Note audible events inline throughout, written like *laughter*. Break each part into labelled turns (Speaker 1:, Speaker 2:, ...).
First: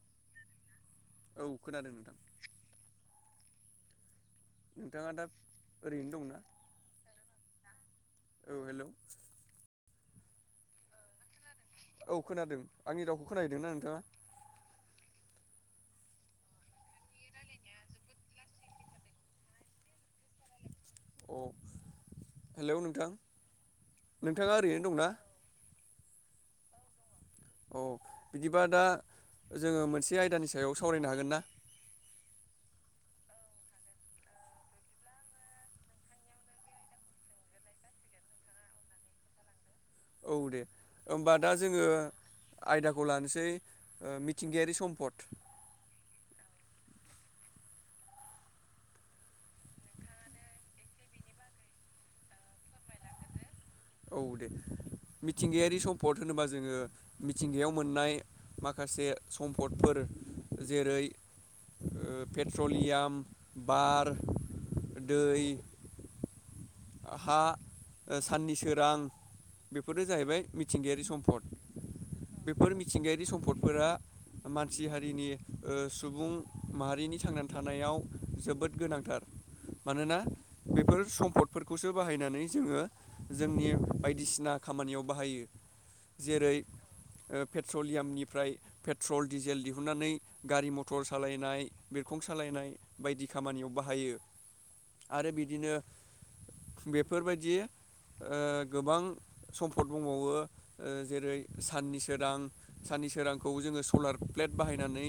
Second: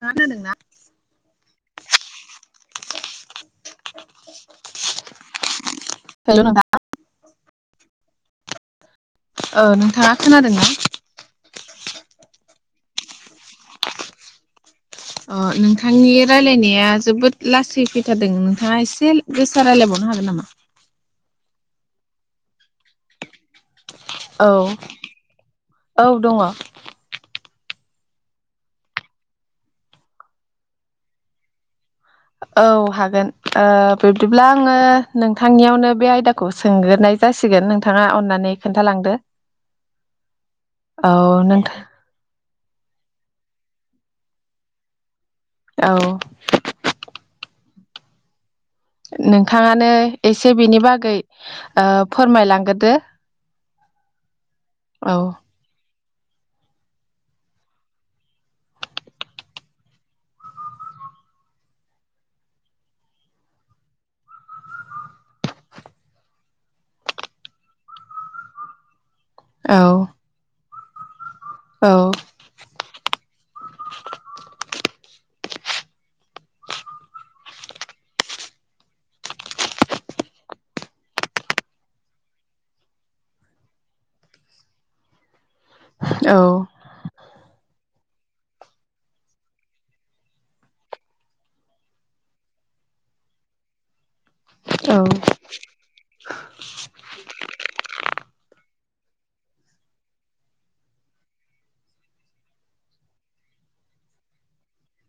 Speaker 1: थांङा खोनादों ना?
Speaker 2: औ खोनादों नोंथां
Speaker 1: *unintelligible*
Speaker 2: नोंथांङा दा ओरैनो दंना?
Speaker 1: हेल' नोंथां
Speaker 2: औ हेलोव
Speaker 1: ओ नोंथाङा खोनादोंना?
Speaker 2: औ खोनादों आंनि रावखौ खोनाहैदोंना नोंथांङा?
Speaker 1: अ नोंथांनि रायजलायनाया जोबोद लासै फैथारदों नोंथांङा एसे गोसा रायजलायबावनो हागोन नामा?
Speaker 2: *inaudible* अ हेलौ नोंथां
Speaker 1: औ
Speaker 2: नोंथांङा ओरैनो दंना?
Speaker 1: औ दंङ।
Speaker 2: औ बिदिबा दा जोंङो मोनसे आयदानि सायाव सावरायनो हागोन ना?
Speaker 1: औ हागोन ओ बिब्दिब्ला आंङो नोंथांनियावनो बे आयदाखौ सोंगोरनाय जासिगोन नोंथांङा अननानै खोन्थालांदो।
Speaker 2: औ दे
Speaker 1: औ
Speaker 2: होमबा दा
Speaker 1: नोंथां
Speaker 2: जोंङो आयदाखौ लानोसै ओ मिथिंगायारि सम्पद।
Speaker 1: औ नोंथांङानो एसे बेनि बागै ओ फोरमायलांग्रोदो।
Speaker 2: औ दे
Speaker 1: औ
Speaker 2: मिथिंगायारि स म्पद होनोबा जोंङो मिथिंगायाव मोननाय माखासे सम्पदफोर जेरै पेट्रलियाम बार दै हा साननि सोरां
Speaker 1: औ
Speaker 2: बेफोरो जाहैबाय मिथिंगायारि सम्फद।
Speaker 1: औ
Speaker 2: सिथिंगायारि सम्पदफोरा मानसि हारिनि ओ सुबुं माहारिनि थांनानै थानायाव जोबोद गोनांथार। मानोना बेफोर सम्फद फोरखौसो बाहायनानै जोंङो जोंनि बायदिसिना खामानियाव बाहायो। जेरै ओ पेट्रलियामनिफ्राय पेट्रल डिजेल दिहुननानै गारि मटर सालायनाय बे बिरखं सालायनाय बायदि खामानियाव बाहायो
Speaker 1: औ
Speaker 2: आरो बिदिनो बेफोरबायदि ओ गोबां सम्फद दंबावो ओ जेरै साननिसोरां सा सोरांखौ जों सलार प्लेट बाहायनानै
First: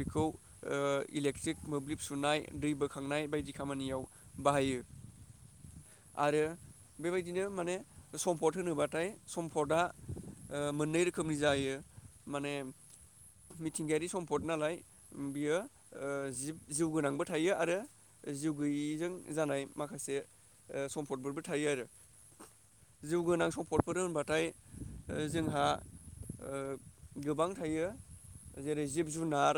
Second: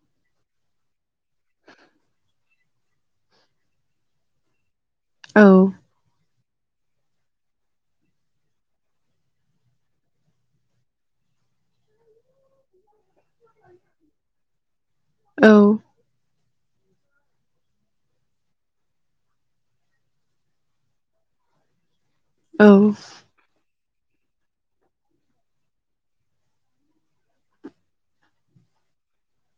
Speaker 2: बेखौ ओ इलेक्ट्र मोब्लिब सुना नाय दै बोखांनाय बायदि खामानियाव बाहायो।
Speaker 1: औ
Speaker 2: आरो बेबायदिनो माने सम्फद होनोब्लाथाय सम्फदआ ओ मोननै रोखोमनि जायो। माने मिथिंगायारि सम्फद नालाय
Speaker 1: औ
Speaker 2: बियो ओ जिब जिउ गोनांबो थायो आरो जिउ गैयिजों जानाय माखासे ओ सम्फदफोरबो थायो आरो जिउ गोनां सम्फद फोर होनबाथाय जोंहा ओ गोबां थायो। जेरै जिब-जुनार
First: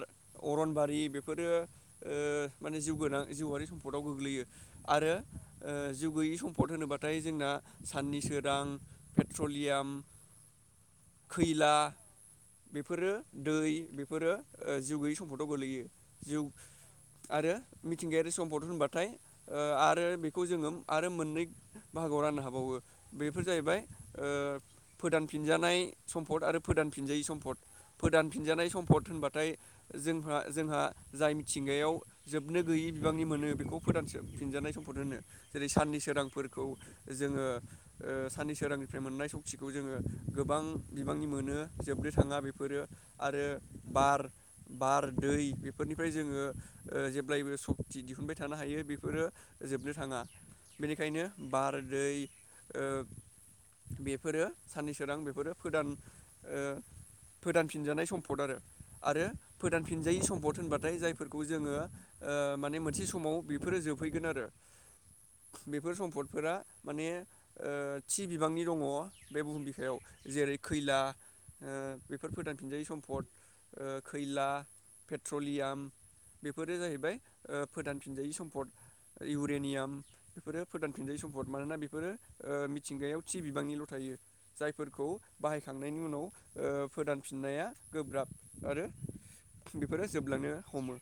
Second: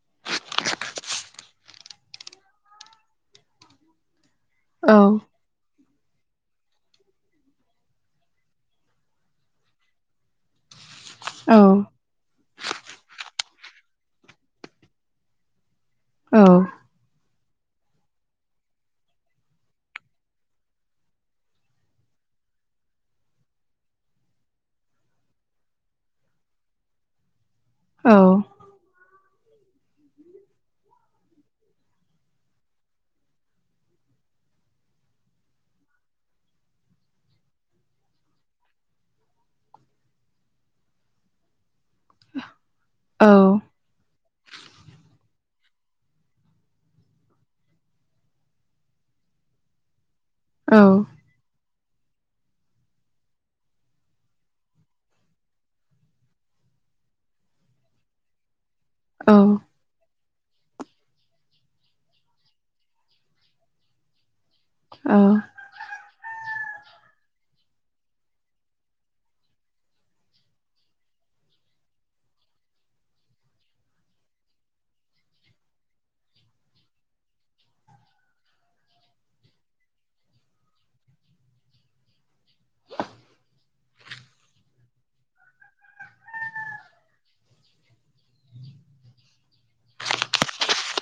Speaker 2: अरनबारि बेफोरो ओ माने जिउ गोनां जिउआारि सु पर्टआव गोग्लैयो
Speaker 1: औ
Speaker 2: आरो ओ जिउ गोैयि सम्पद होनोब्लाथाय जोंना साननि सोरां पेट्रलियाम
Speaker 1: औ
Speaker 2: खैला बेफोरो दै बेफोरो जिउ गोैयै सम्फदाव गोल्लैयो जिउ
Speaker 1: औ
Speaker 2: आरो मिथिंगायारि सम्पद होनबाथाय ओ आरो बेखौ जोङो आरो मोननै बाहागोआव राननो हाबावो बेफोर जाहैबाय ओ फोदान फिनजानाय सम्पद आरो फोदानफिनजायै सम्पद
Speaker 1: औ
Speaker 2: फोदानफिनजानाय सम्पद होनबा थाय जोंहा जोंहा जाय मिथिंगायाव जोबनो गैयै बिबांनि मोनो बेखौ फोदान फिनजानाय सम पद होनो जेरै साननि सोरांफोरखौ जोङो साननि सोरांनिफ्राय मोननाय सक्तिखौ जोङो गोबां बिबांनि मोनो जोबनो थाङा बेफोरो आरो बार बार दै बेफोरनिफ्राय जोङो जेब्लायबो सक्ति दिहुनबाय थानो हायो बेफोरो जोबनो थाङा
Speaker 1: औ
Speaker 2: बेनिखायनो बार दै ओ बेफोरो सानननि सोरां बेफोरो फोदान ओ फोदानफिनजानाय सम्फद आरो आरो फोदानफिनजायि सम पद होनबाथाय जायफोरखौ जोङो ओ माने मोनसे समाव बेफोरो जोबहैगोन आरो
Speaker 1: औ
Speaker 2: बेफोर सम्पद फोरा माने थि ओ बिबांनि दङ बे बुहुम बिखायाव जेरै खैला ओ बेफोर फोदानफिनजायै सम्फद खैला पेट्रलियाम बेफोरो जाहैबाय ओ फोदानफिनजायै सम्पद इउरेनियाम बेफोरो फोदानफिनजायि सम्फद मानोना बेफोरो ओ मिथिंगायाव थि बिबांनिल' थायो। जायफोरखौ बाहायखांनायनि उनाव फोदानफिननाया गोब्राब आरो बेफोरो जोबलांनो हमो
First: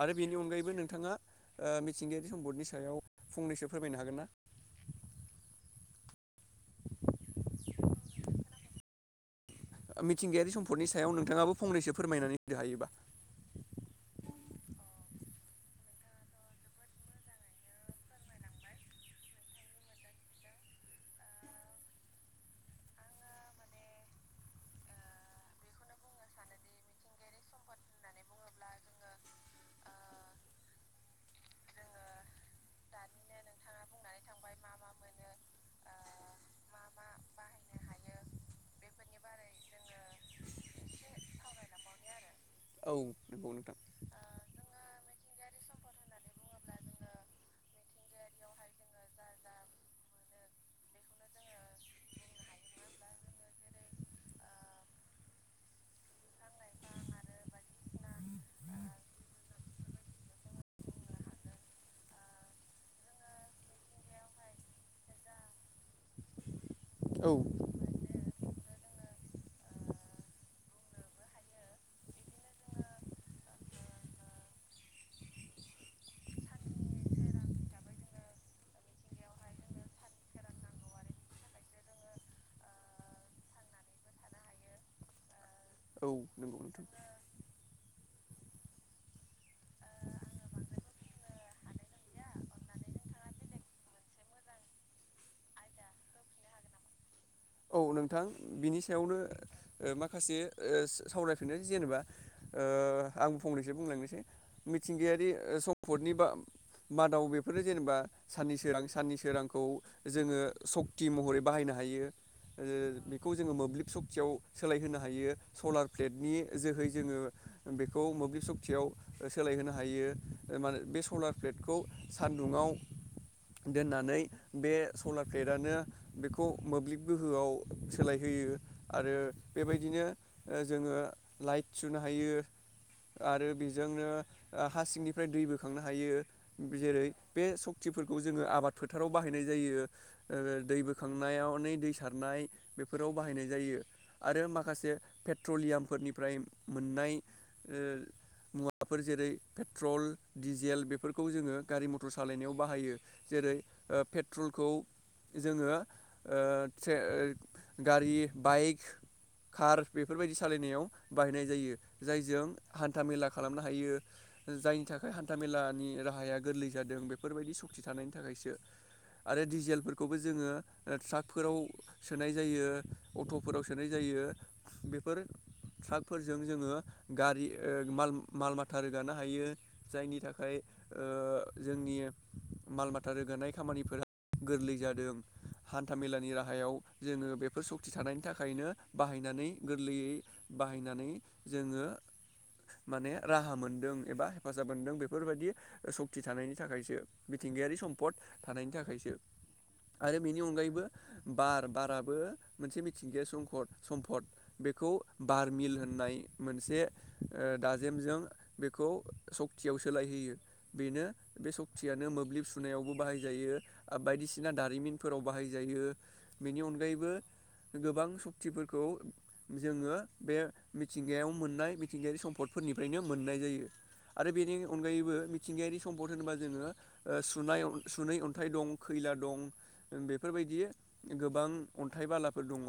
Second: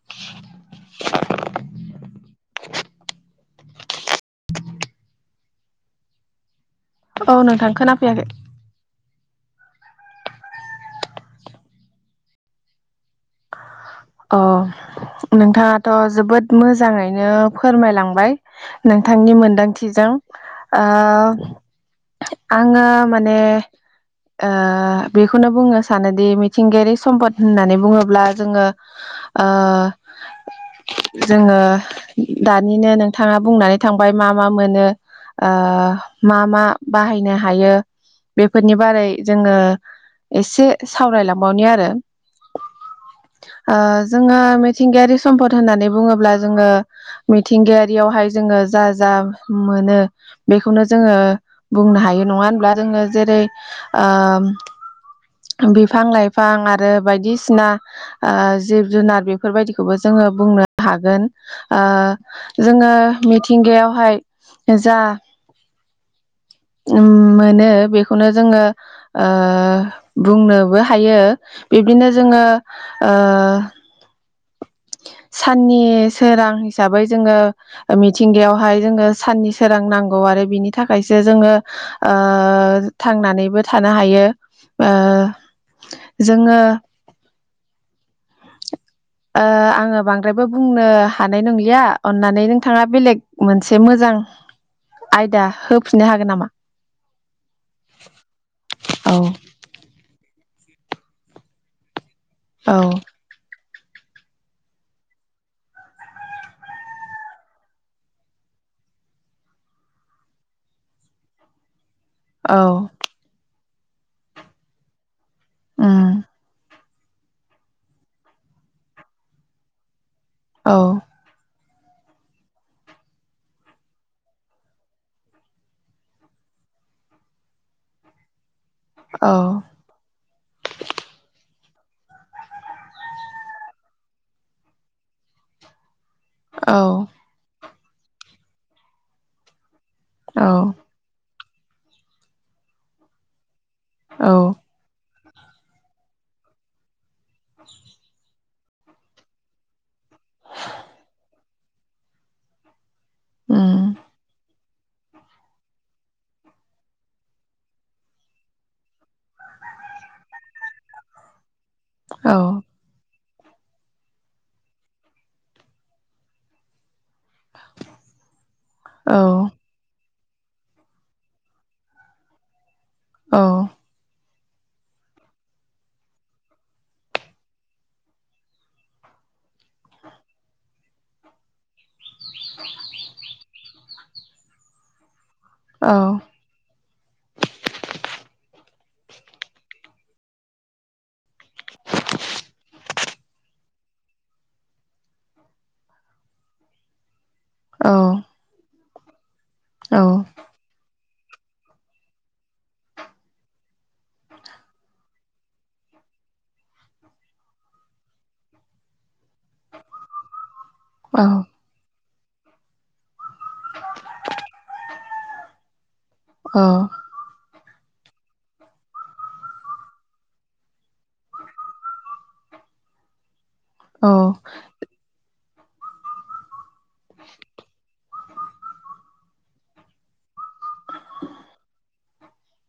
Speaker 2: आरो बेनि अनगायैबो नोंथाङा मिथिंगायारि सम्पदनि सायाव फंनैसो फोरमायनो हागोन ना
Speaker 1: औ नोंथां खोनाफैयाखै
Speaker 2: मिथिंगायारि सम्पदनि सायाव नोंथाङाबो फंनैसो फोरमायनानै होदो हायोबा
Speaker 1: अ नोंथाङाथ' जोबोद मोजाङैनो फोरमायलांबाय नोंथांनि मोनदांथिजों ओ आङो माने ओ बेखौनो बुंनो सानोदि मिथिंगायारि सम्पद होननानै बुङोब्ला जोङो आ जोङो दानिनो नोंथाङा बुंनानै थांबाय मा मा मोनो ओ मा मा बाहायनो हायो बेफोरनि बारै जोङो एसे सावरायलांबावनि आरो
Speaker 2: औ नंगौ नोंथां
Speaker 1: ओ जोङो मिथिंगायारि सम्पद होननानै बुङोब्ला जोङो मिथिंगायारि जोङो जा जा मोनो बेखौनो जोङो बुंनो हायो नङा होनब्ला जोङो जेरै रै ओ बिफां-लाइफां आरो बायदिसिना ओ जिब-जुनार बेफोरबायदिखौबो जोङो बुंनो हागोन ओ जोङो मिथिंगायावहाय जा
Speaker 2: *inaudible*
Speaker 1: ओम
Speaker 2: औ
Speaker 1: मोनो बेखौनो जोङो ओ बुंनोबो हायो बिब्दिनो जोङो ओ
Speaker 2: *inaudible*
Speaker 1: साननि सोरां हिसाबै जोङो मिथिंगायावहाय जोङो साननि सोरां नाम नांगौ आरो बिनि थाखायसो जोङो ओ थांनानैबो थानो हायो ओ
Speaker 2: औ नोंगौ
Speaker 1: जोङो
Speaker 2: नोंथां
Speaker 1: ओ आङो बांद्रायबो बुंनो हानाय नंलिया अन्नानै नोंथाङा बेलेग मोनसे मोजां जां आयदा होफिननो हागोन नामा
Speaker 2: औ नोंथां बिनि
Speaker 1: औ
Speaker 2: सायावनो ओ माखासे ओ सावरायफिननो जेनेबा ओ
Speaker 1: औ
Speaker 2: आं फंनैसो बुंलांनोसै मिथिंगायारि सम्फदनि बा मादाव बेफोरनो जेनेबा साननि सोरां साननि सोरांखौ जोङो सक्ति महरै बाहायनो हायो ओ बेखौ जोङो मोब्लिब सक्तियाव सोलायहोनो हायो सलार
Speaker 1: उम
Speaker 2: प्लेटनि जोहै जोङो बेखौ मोब्लिब सुक्तियाव ओ सोलायहोनो हायो ओ
Speaker 1: औ
Speaker 2: मानो बे सलार प्लेट खौ सान्दुंङाव दोननानै बे सलार प्लेटानो बेखौ मोब्लिब गोहोआव सोलायहोयो आरो
Speaker 1: औ
Speaker 2: बेबायदिनो जोङो लाइट सुनो हायो आरो बेजोंनो ओ हा सिंनिफ्राय दै बोखांनो हायो
Speaker 1: औ
Speaker 2: जेरै बे सक्तिफोरखौ जोङो आबाद फोथाराव बाहायनाय जायो
Speaker 1: औ
Speaker 2: दै बोखांनायाव नै दै सारनाय बेफोराव बाहायनाय जायो
Speaker 1: औ
Speaker 2: आरो माखासे पेट्रलियामफोरनिफ्राय मोननाय ओ मुवा वाफोर जेरै पेट्रल डिजेल बेफोरखौ जोङो गारि मटर सालायनायाव बाहायो जेरै
Speaker 1: उम
Speaker 2: ओ पेट्रलखौ जोङो ओ से ओ गारि बाइक कार बेफोरबायदि सालायनायाव बाहायनाय जायो
Speaker 1: औ
Speaker 2: जायजों हान्थामेला खालामनो हायो जायनि थाखाय हान्थामेलानि राहाया गोरलै जादों बेफोरबायदि सक्ति थानायनि थाखायसो
Speaker 1: औ
Speaker 2: आरो डिजेलफोरखौबो जोङो ओ ट्राकफोराव सोनाय जायो
Speaker 1: औ
Speaker 2: अट'फोराव सोनाय जायो बेफोर ट्राकफोरजों जोङो गारि ओ माल-माल माथा रोगानो हायो जायनि थाखाय ओ जोंनि माल माथा रोगानाय खामानिफोरा गोरलै जादों
Speaker 1: औ
Speaker 2: हान्थामेलानि राहा खौ जोङो बेफोर सक्ति थानायनि थाखायनो बाहायनानै गोरलैयै बाहायनानै जों ङो माने राहा मोनदों एबा हेफाजाब मोनदों बेफोरबायदि सक्ति थानायनि थाखायसो मिथिं गायारि
Speaker 1: औ
Speaker 2: सम्पद थानायनि थाखायसो आरो बेनि अनगायैबो बार बाराबो मोनसे मिथिंगायारि संखद सम्पद बेखौ बार मिल होननाय मोनसे ओ दाजेमजों बेखौ सक्तियाव सोलायहोयो बेनो बे सक्तियानो मोब ब्लिब सुनायावबो बाहायजायो बायदिसिना दारिमिनफोराव बाहायजायो बेनि
Speaker 1: औ औ
Speaker 2: अनगायैबो गोबां सक्तिफोरखौ जोङो बे मिथिंगायाव मोननाय मिथिंगायारि समफ फदफोरनिफ्रायनो मोननाय जायो आरो बेनि अनगायैबो मिथिंगायारि सम्पद होनोबा जोङो ओ सुनाय सुनै अन्थाइ दं खै ला दं ओं बेफोरबायदि गोबां अन्थाइ बालाफोर दङ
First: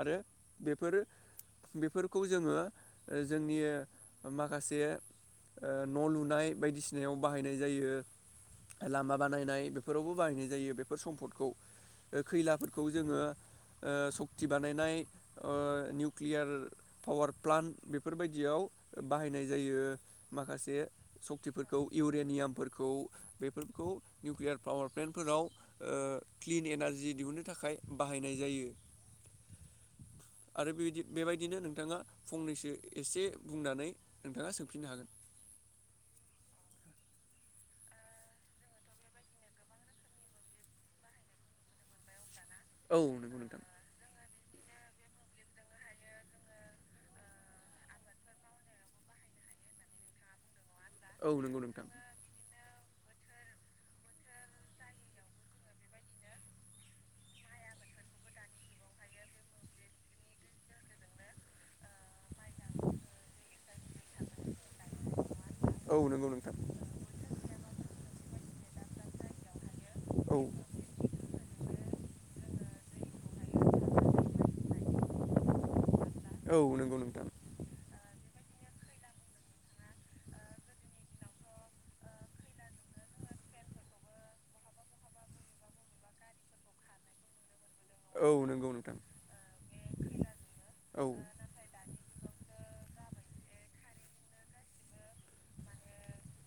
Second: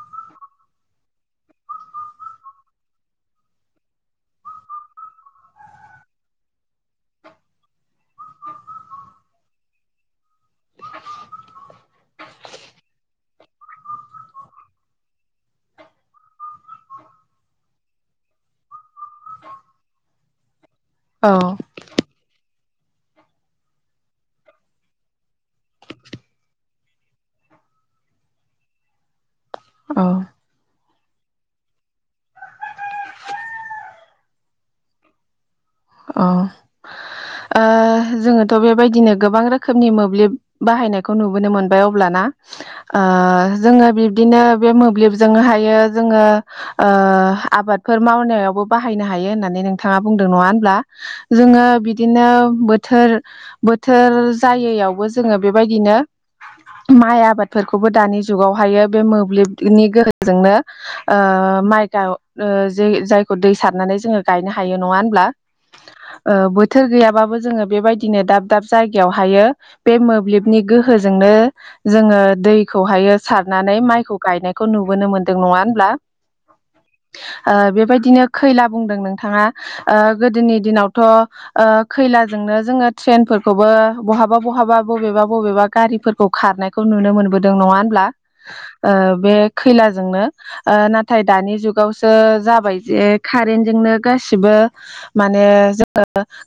Speaker 2: आरो बेफोरो बेफोरखौ जोङो जोंनि माखासे ओ न' लुनाय बायदिसिनायाव बाहायनाय जायो। लामा बानायनाय बेफोरावबो बाहायनाय जायो बेफोर सम्पदखौ खैलाफोरखौ जोङो ओ सक्ति बानायनाय ओ निउकलियार पावार प्लान्ट बेफोरबायदियाव बाहायनाय जायो माखासे सकतिफोरखौ इयुत देयामफोरखौ बेफोरखौ निउकलियार पावार प्लेन्टफोराव क्लिन एनारजि दिहुन्नो थाखाय बाहायनाय जायो।
Speaker 1: औ
Speaker 2: आरो बिदि बेबायदिनो नोंथाङा फंनैसो *inaudible*
Speaker 1: औ जोङोथ' बेबायदिनो गोबां रोखोमनि मोब्लिब बाहायनायखौ नुबोनो मोनबाय अब्लाना
Speaker 2: औ
Speaker 1: ओ
Speaker 2: नंगौ नोंथां
Speaker 1: जों बे मोब्लिबजोङो हायो जोङो ओ आबादफोर मावनायावबो बाहायनो हायो होननानै नोंथाङा बुंदों नङा होनब्ला
Speaker 2: औ नंगौ
Speaker 1: जोङो
Speaker 2: नोंथां
Speaker 1: बिदिनो बोद थोर बोथोर जायैयावबो जोङो बेबायदिनो माइ आबादफोरखौबो दानि जुगावहायो बे मोब्लिबनि गोहोजोंनो ओ माइ गाव जायखौ दै सारनानै जोङो गायनो हायो नङा होनब्ला?।
Speaker 2: औ नंगौ नोंथां
Speaker 1: बोथोर गैयाबाबो जोङो बायदिनो दाब दाब जायगायावहायो बे
Speaker 2: औ
Speaker 1: मोब्लिबनि गोहोजोंनो जोङो दै खौहायो सारनानै माइखौ गायनायखौ नुबोनो मोन्दों नङा होनब्ला।?
Speaker 2: औ नंगौ नोंथां।
Speaker 1: ओ बेबायदिनो खैला बुंदों नोंथाङा गोदोनि दिनावथ' खैला
Speaker 2: खैलाजोंनो ट्रेनफोरखौबो
Speaker 1: जोङो बो बहाबा बहा बबेबा बबेबा गारिफोरखौ खारनायखौ नुनो मोनो। बोदों नङा ब्ला ओ खैलाजोंनो नाथाय दानि जुगावसो जाबाय जे कारेेन जोंनो गासिबो माने जो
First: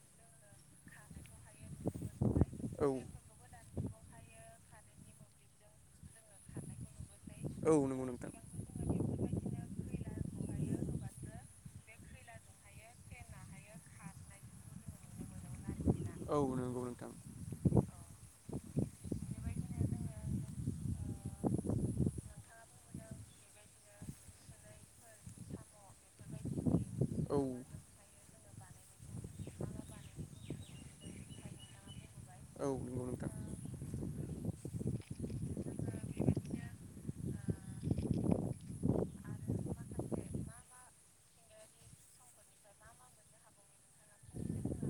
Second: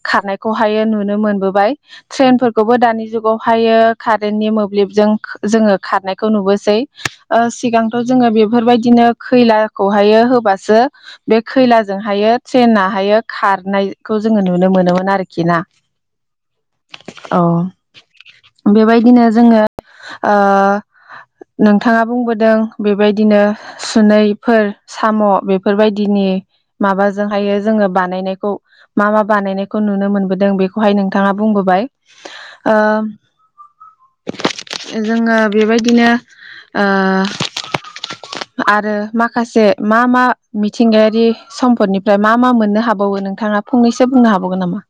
Speaker 1: खारनाय खौहायो नुनो मोनबोबाय ट्रेनफोरखौबो दानि जुगावहायो कारेन्टनि मो मोब्लिबजों जोङो खारनायखौ नुबोसै ओ
Speaker 2: नुनो
Speaker 1: सिगांथ'
Speaker 2: मोनबोदों
Speaker 1: जोङो
Speaker 2: औ नंगौ
Speaker 1: बेफोरबायदिनो
Speaker 2: नोंथां औ
Speaker 1: खैलाखौहाय होबा खैलाजोंहायो ट्रेनाहायो खारनायखौ जोङो नुनो मोनोमोन आरो।
Speaker 2: औ नंगौ नोंथां।
Speaker 1: औ। बेबायदिनो जोङो। नोंथाङा बुंबोदों बेबायदिनो सुनैफोर साम' बेफोरबायदिनि
Speaker 2: औ
Speaker 1: माबाजोंहायो जोङो बानायनायखौ मा
Speaker 2: औ
Speaker 1: मा बानायनायखौ नुनो मोन। बोदों बेखौहाय नोंथाङा बुंबोबाय ओ
Speaker 2: औ नगथ
Speaker 1: जोङो बेबायदिनो
Speaker 2: *inaudible*
Speaker 1: आरो माखासे मा मा मिथिंगायारि सम्पदनिफ्राय मा मा मोननो हाबावो नोंथाङा फंनैसो बुंनो हाबावगोन नामा?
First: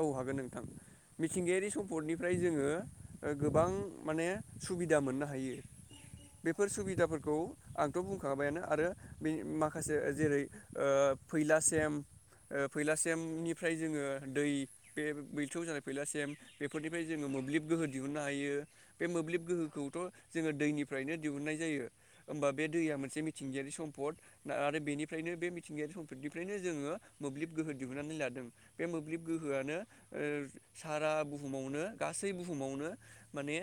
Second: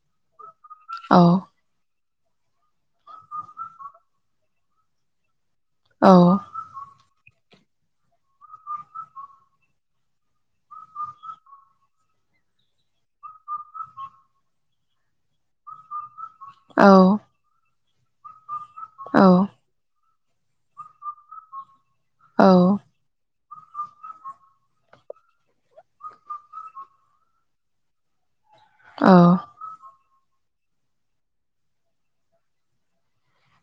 Speaker 2: औ हागोन नोंथां
Speaker 1: औ
Speaker 2: मिथिंगायारि सम्पदनिफ्राय जोङो गोबां माने सुबिदा मोननो हायो
Speaker 1: औ
Speaker 2: बेफोर सुबिदाफोरखौ आंथ' बुंखांाबायानो आरो बे माखासे जेरै फैलासिम फैलासिमनिफ्राय जोङो दै बे बैथौ जानाय फैलासिम
Speaker 1: औ
Speaker 2: बेफोरनिफ्राय जोङो मोब्लिब गोहो दिहुननो हायो। बे
Speaker 1: औ
Speaker 2: मोब्लिब गोहोखौथ जोङो दैनिफ्रायनो दिहुननाय जायो
Speaker 1: औ
Speaker 2: होमबा बे दैया मोनसे। मिथिंगायारि सम्द आरो बेनिफ्रायनो बे मिथिंगायारि सम्फदनिफ्रायनो जोङो मोब्लिब गोहो दिहुननानै लादों। बे
Speaker 1: औ
Speaker 2: मोब्लिब गोहोआनो। ओ सारा बुहुमावनो गासै बुहुमावनो माने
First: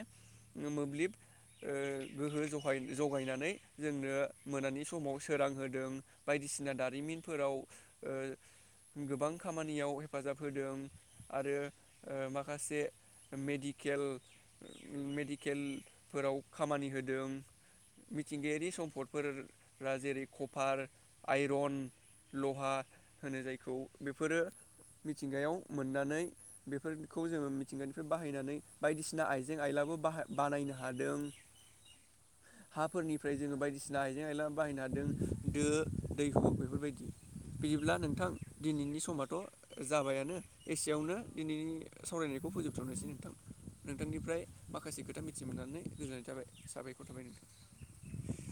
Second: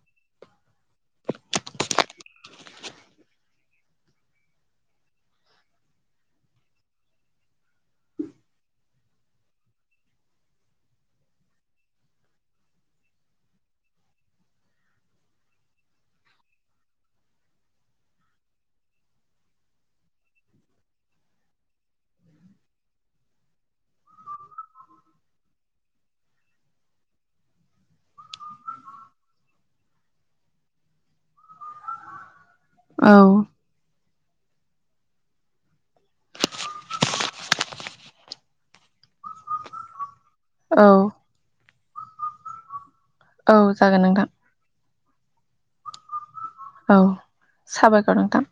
Speaker 2: मोब्लिब ओ गोहो जखाय-जगायनानै जोंनो मोनानि समाव सोरां होदों बायदि सिना दारिमिनफोराव गोबां खामानियाव हेफाजाब होदों आरो ओ माखासे मेडिकेल मेडिके लफोराव खामानि होदों। मिथिंगायारि सम्पदफोरा जेरै कफार, आइरन लहा होनो जायखौ बेफोरो मिथिंगायाव मोननानै बेफोरखौ जोङो मिथिंगानिफ्राय बाहायनानै बायदिसिना आइजें आइलाबो बाहा-बानायनो हादों
Speaker 1: औ
Speaker 2: हाफोरनिफ्राय जोङो बायदिसिना बे आइला बाहायनो हादों दो दैहु बेफोरबायदि बिदिब्ला नोंथां दिनैनि समाथ' जाबायानो
Speaker 1: औ
Speaker 2: एसेयावनो दिनैनि सावरायनायखौ फोजोबथनोसै
Speaker 1: औ जागोन नोंथां
Speaker 2: नोंथांनिफ्राय माखासे खोथा मिथिमोननानै गोजोननाय थाबाय। साबायखर
Speaker 1: औ
Speaker 2: थाबाय नोंथां
Speaker 1: साबायखर नोंथां